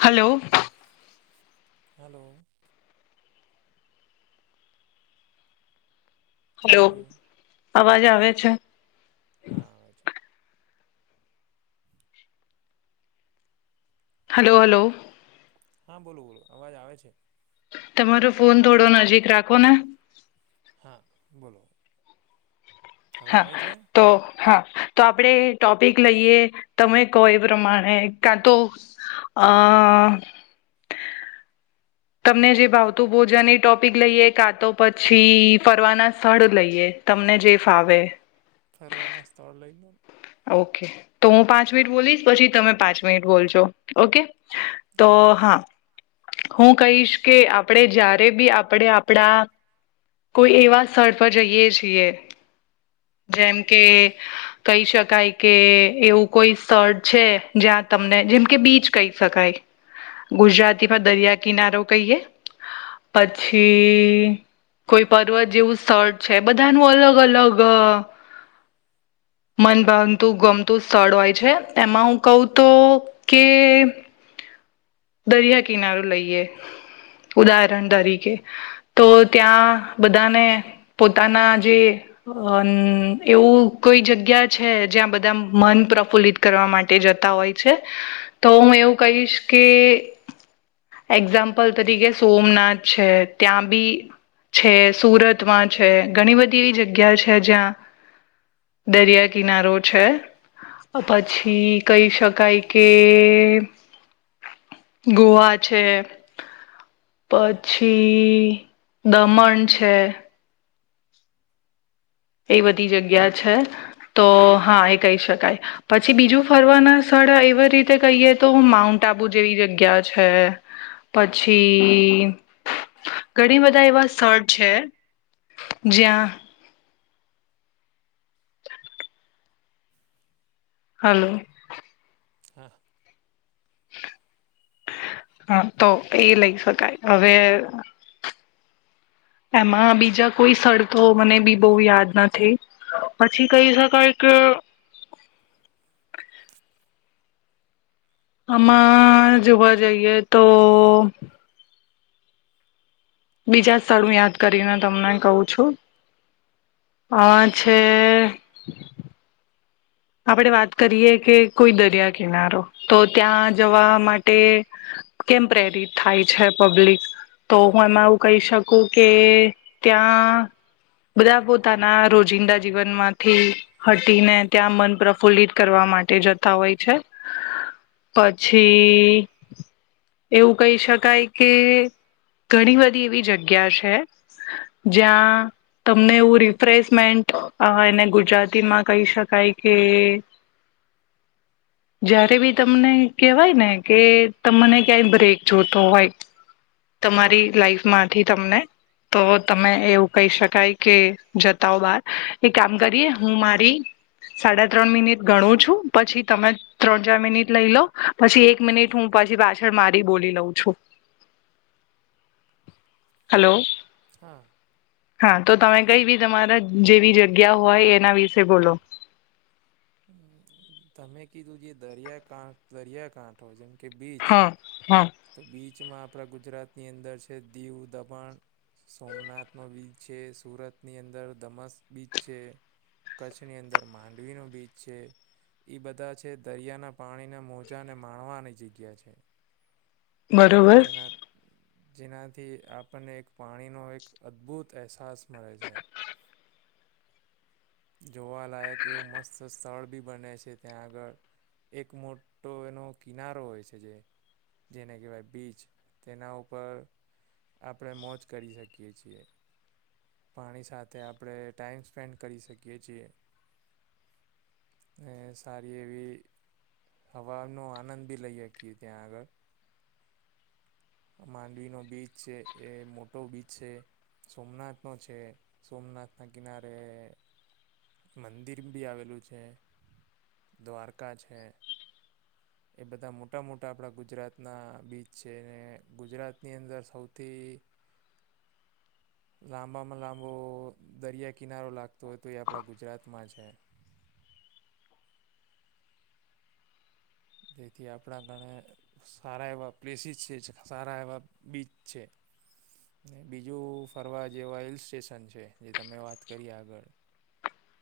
Hello. Hello. Hello અવાજ આવે છે. હા આવે છે. [inaudible] Hello hello. હા બોલો બોલો અવાજ આવે છે. તમારો ફોન થોડો નજીક રાખો ને. હા બોલો. હવે હા આવે છે તો. હા તો આપણેે ટોપિક લઈએ તમે કહો એ પ્રમાણે કા તો. અ. તમને જે ભાવતું ભોજાન એ ટોપિક લઈએે કાં તો પછી ફરવાના સ્થળ લઈએ. તમને જે ફાવે. ફરવાના સ્થળ લઈ લો. ઓકે તો હું પાંચ મિનિટ બોલીશ પછી તમે પાંચ મિનિટ બોલજો. ઓકે તો હા. હું કહીશ કે આપડે જ્યારે બી આપડે આપડા. કોઈ એવા સ્થળ પર જઈએ છીએ. જેમ કે કહી શક. શકાય કે એવું કોઈ સ્થળ છે જ્યાં તમને જેમ કે બીચ કહી શકાય. ગુજરાતીમાં દરિયા કિનારો કહીએ પછી. કોઈ પર્વત જેવું સ્થળ છે બધાનું અલગ અલગ. મંન. બનતું ગમતું સ્થળ હોય છે એમાં હું કઉ તો કે. દરિયા કિનારો લઈએ ઉદાહરણ તરીકે. તો ત્યાં બધાને પોતાના જે. એવું કોઈ જગ્યા છે જ્યાં બધા મન પ્રફુલ્લિત. કરવા માટે જતા હોય છે તો હું એવું કહીશ કે. એક્ઝામ્પલ તરીકે સોમનાથ છે ત્યાં બી. છે સુરતમાં છે ઘણી બધી એવી જગ્યા છે જ્યાં. દરિયા કિનારો છે. પછી કહી શકાય કે. ગોવા છે. પછી દમણ છે. એ બધી જગ્યા છે. તો હા એ કહી શકાય પછી બીજું ફરવાના સ્થળ એવી રીતે કહીએ તો માઉન્ટ. આબુ જેવી જગ્યા છે. પછી ઘણી બધા એવા સ્થળ છે. જયા. હાલો. હા. હા તો એ લઈ શકાય હવે. એમાં બીજા કોઈ સડકો મને બી બહુ યાદ નથી. પછી કહી શકાય કે. આમાં જોવા જઈએ તો. બીજા સ્થળું યાદ કરીને તમને કહું છું. અ સે. આપણેે વાત કરીએ કે કોઈ દરિયા કિનારો તો ત્યાં જવા માટે. કેમ પ્રેરિત થાય છે પબ્લિક. તો હું એમાં એવુ કહી શકું કે ત્યાં. બધા પોતાના રોજિંદા જીવનમાંથી હટીને ત્યાં મન પ્રફુલ્લિત. લિત કરવા માટે જતા હોય છે. પછી એવું કહી શકાય કે. ઘણી બધી એવી જગ્યા છે. જ્યાં તમને એવું રિફ્રેશમેન્ટ એને ગુજરાતીમાં કહી શક. શકાય કે. જયારે બી તમને કેહેવાય ને કે તમને ક્યાંય બ્રેક જોતો હોય. તમારી લાઈફ માંથી તમને. તો તમે એવું કહી શકાય કે જતા હો બાર એ કામ કરીએ હું મારી સાડા ત્રણ મિનિટ ગણું છું પછી તમે ત્રણ ચાર મિનિટ લઈ લો પછી એક મિનિટ હું પછી પાછળ મારી બોલી લઉં છું હલો. હા. હા તો તમે કઈ બી તમારા જેવી જગ્યા હોય એના વિશે બોલો. હમ્મ. તમે કીધું જે દરિયા દરિયાકાંઠો જેમ કે બીચ હા હા તો બીચમાં આપણા ગુજરાતની અંદર છે દીવ દમણ સોમનાથનો બીચ છે સુરતની અંદર ધમસ બીચ છે કચ્છની અંદર માંડવીનો બીચ છે. એ બધા છે દરિયાના પાણીના મોજાને માણવાની જગ્યા છે. બરોબર જેના જેનાથી આપણને એક પાણીનો એક અદ્ભુત અહેસાસ મળે છે. જોવાલાયક એવું મસ્ત સ્થળ બી બને છે. ત્યાં આગળ એક મોટો એનો કિનારો હોય છે જે જેને કહેવાય બીચ તેના ઉપર આપણે મોજ કરી શકીએ છીએ. પાણી સાથે આપણે ટાઈમ સ્પેન્ડ કરી શકીએ છીએ. એજ તારી એવી હવાનો આનંદ બી લઈ શકીએ ત્યાં આગળ માંડવીનો બીચ છે એ મોટો બીચ છે. સોમનાથ નો છે સોમનાથ ના કિનારે મંદિર બી આવેલું છે દ્વારકા છે. એ બધા મોટા મોટા આપણા ગુજરાતના બીચ છે અને ગુજરાતની અંદર સૌથી લાંબામાં લાંબો દરિયા કિનારો લાગતો હોય તો એ આપણા ગુજરાતમાં છે. જેથી આપણા ગણે સારા એવા પ્લેસીસ છે સારા એવા બીચ છે ને બીજું ફરવા જેવા હિલ સ્ટેશન છે જે તમે વાત કરીએ આગળ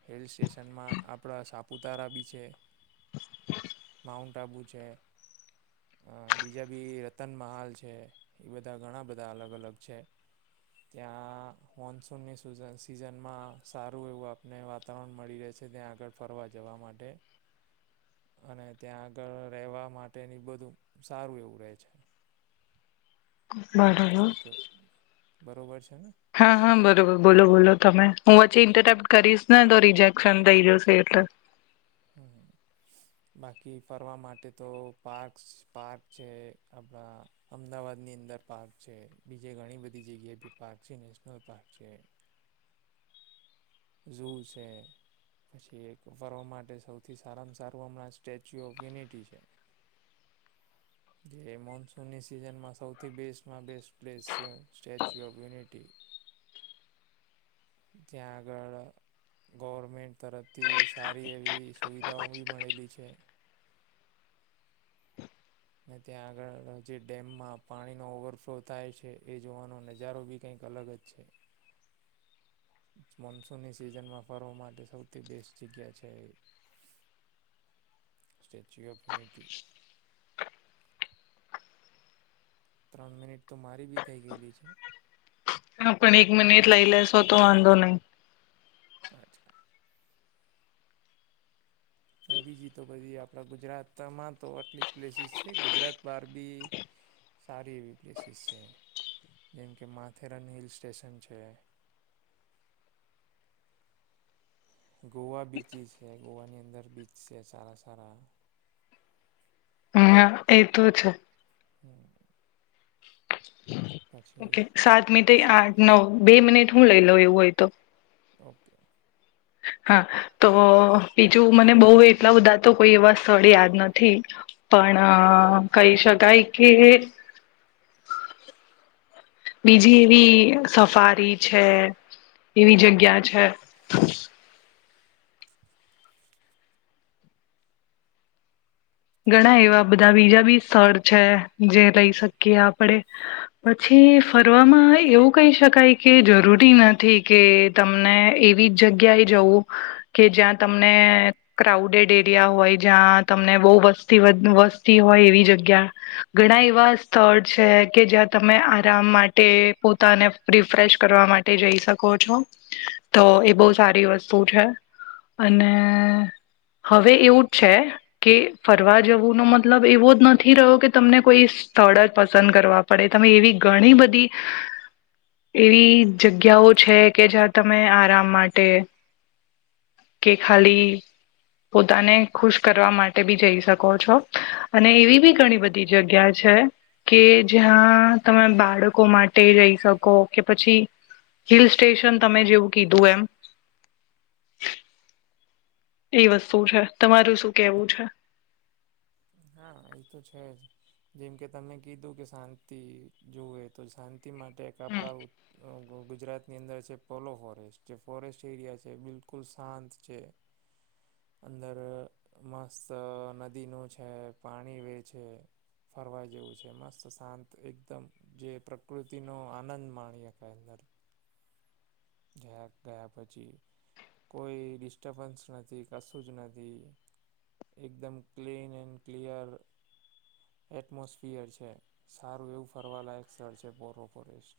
હિલ સ્ટેશનમાં આપણા સાપુતારા બી છે. [inaudible] માઉન્ટ આબુ છે. અ બીજા બી રતનમહાલ છે એ બધા ઘણા બધા અલગ અલગ છે. ત્યાં મોન્સૂનની સૂઝન સિઝનમાં સારું એવું આપ ને વાતાવરણ મળી રહે છે ત્યાં આગળ ફરવા જવા માટે અને ત્યાં આગળ રહેવા માટેની બધું સારું એવું રહે છે. [unintelligible] બરાબર છે ને હા હા બરોબર બોલો બોલો તમે હું પછી ઇન્ટરેપ્ટ કરીશ ને તો રિજેક્શન થઇ જશે એટલે હમ્મ. બાકી ફરવા માટે તો પાર્ક પાર્ક છે આપણા અમદાવાદની અંદર પાર્ક છે બીજે ઘણી બધી જગ્યાએ બી પાર્ક છે નેશનલ પાર્ક છે. જું છે પછી એક ફર્વા માટે સૌથી સારામાં સારું હમણાં સ્ટેચ્યુ ઓફ યુનિટી છે. જે મોન્સૂનની સિઝનમાં સૌથી બેસ્ટમાં બેસ્ટ પ્લેસ છે સ્ટેચ્યુ ઓફ યુનિટી [unintelligible] આગળ ગવર્મેન્ટ તરફથી સારી એવી સુવિધાઓ બી મળેલી છે. ને ત્યાં આગળ જે ડેમમાં પાણીનો ઓવરફ્લો થાય છે એ જોવાનો નજારો બી કંઈક અલગ જ છે. મોન્સૂનની સિઝનમાં ફરવા માટે સૌથી બેસ્ટ જગ્યા છે. સ્ટેચ્યુ ઓફ યુનિટી ત્રણ મિનિટ તો મારી બી થઈ ગયેલી છે. હ પણ એક મિનિટ લઈ લસ હો તો વાંધો નહી અચ્છા બીજી તો બધી આપણા ગુજરાતમાં તો આટલી જ પ્લેસીિસ છે ગુજરાત બાર બી સારી એવી પ્લેસીસ છે જેમ કે માથેરન હિલ સ્ટેશન છે. ગોવા બીચીસ છે ગોવાની અંદર બીચ છે સારા સારા હા એ તો છે. હું. પછી ઓકે સાત મીથ સેમ આઠ નવ બે મિનિટ હું લઈ લઉ એવું હોય તો ઓકે, હાતો બીજું મને બહુ એટલા બધા તો કોઈ એવા સ્થળ યાદ નથી પણ કહી શકાય કે બીજી એવી સફારી છે, એવી જગ્યા છે. ઘણા એવા બધા બીજા બી સ્થળ છે, જે લઈ શકીએ આપડે પછી ફરવામાં એવું કંઈ શક કંઈ કે જરૂરી નથી કે તમને એવી જ જગ્યાએ જવું, કે જ્યાં તમને ક્રાઉડેડ એરિયા હોય જ્યાં તમને બહુ વસ્તી વસ્તી હોય એવી જગ્યા ઘણા એવા સ્થળ છે, કે જ્યાં તમે આરામ માટે પોતાને રિફ્રેશ કરવા માટે જઈ શકો છો, તોએ બહુ સારી વસ્તુ છે. અને હવે એવું છે, કે ફરવા જવું ન મતલબ એવો જ નથ થી રહો કે તમને કોઈ સ્થળ જ પસંદ કરવા પડે તમે એવી ઘણી બધી એવી જગ્યાઓ છે, કે જ્યાં તમે આરામ માટે કે ખાલી પોતાને ખુશ કરવા માટે બી જઈ શકો છો, અને એવી ભી ઘણી બધ ઈ જગ્યા છે. કે જ્યાં તમે બાળકો માટે જઈ શકો કે પછી હિલસ્ટેશન તમે જેવું કીધું એમ એ વસ્તુ છે, મારું શું કેવું છે. હાએતો છે, જ જેમ કે તમે કીધું કે શાંતિ જોવેએ તો શાંતિ માટે એક આપણા ગુજરાત ની અંદર છે, પલો ફોરેસ્ટ જે ફોરેસ્ટ એરિયા છે, બિલકુલ શાંત છે. અંદર મસ્ત નદીનું છે, પાણી વેચે છે. ફરવા જેવું છે, મસ્ત શાંત એકદમ જે પ્રકૃતિનો આનંદ માણીએ અંદર ગયા ગયા પછી કોઈ ડિસ્ટર્બન્સ નથી કશું જ નથી એકદમ ક્લીન એન્ડ ક્લિયર એટમોસ્ફિયર છે સારું એવું ફરવાલાયક સ્થળ છે પોરો ફોરેસ્ટ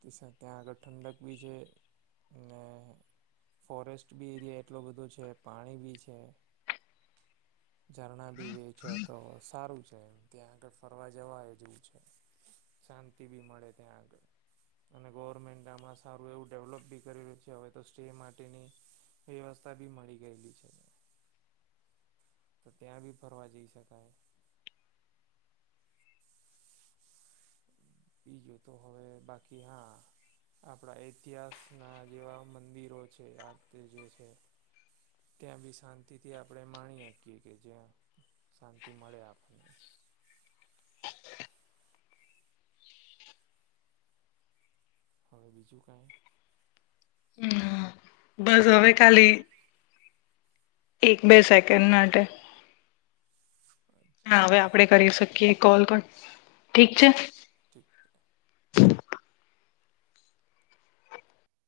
તે ત્યાં આગળ ઠંડક ભી છે ને ફોરેસ્ટ બી એરિયા એટલો બધો છે પાણી ભી છે [inaudible] ઝરણા ભીવે છે તો સારું છે, એ ત્યાં આગળ ફરવા જવા એ જેવું છે. શાંતિ ભી મળે ત્યાં આગળ અને ગવર્મેન્ટ હમણાં સારું એવું ડેવલપ બી કરેલું છે હવે તો સ્ટે માટેની વ્યવસ્થા ભી મળી ગયેલી છે [unintelligible] [inaudible] તો ત્યાં બી ફરવા જઈ શકાય બીજું તો હવે બાકી હા આપણા ઇતિહાસના જેવા મંદિરો છે આ તેજે છે. ત્યાં ભી શાંતિથી આપણે માણી શકીએ કે જ્યાં શાંતિ મળે આપણને હવે બીજું કાંઈ હમ્મ હા બસ હવે ખાલી એક બે સેકન્ડ માટે અચ્છા હા હવે આપડે કરી શકીએ કોલ કર ઠીક છે ઠીક છે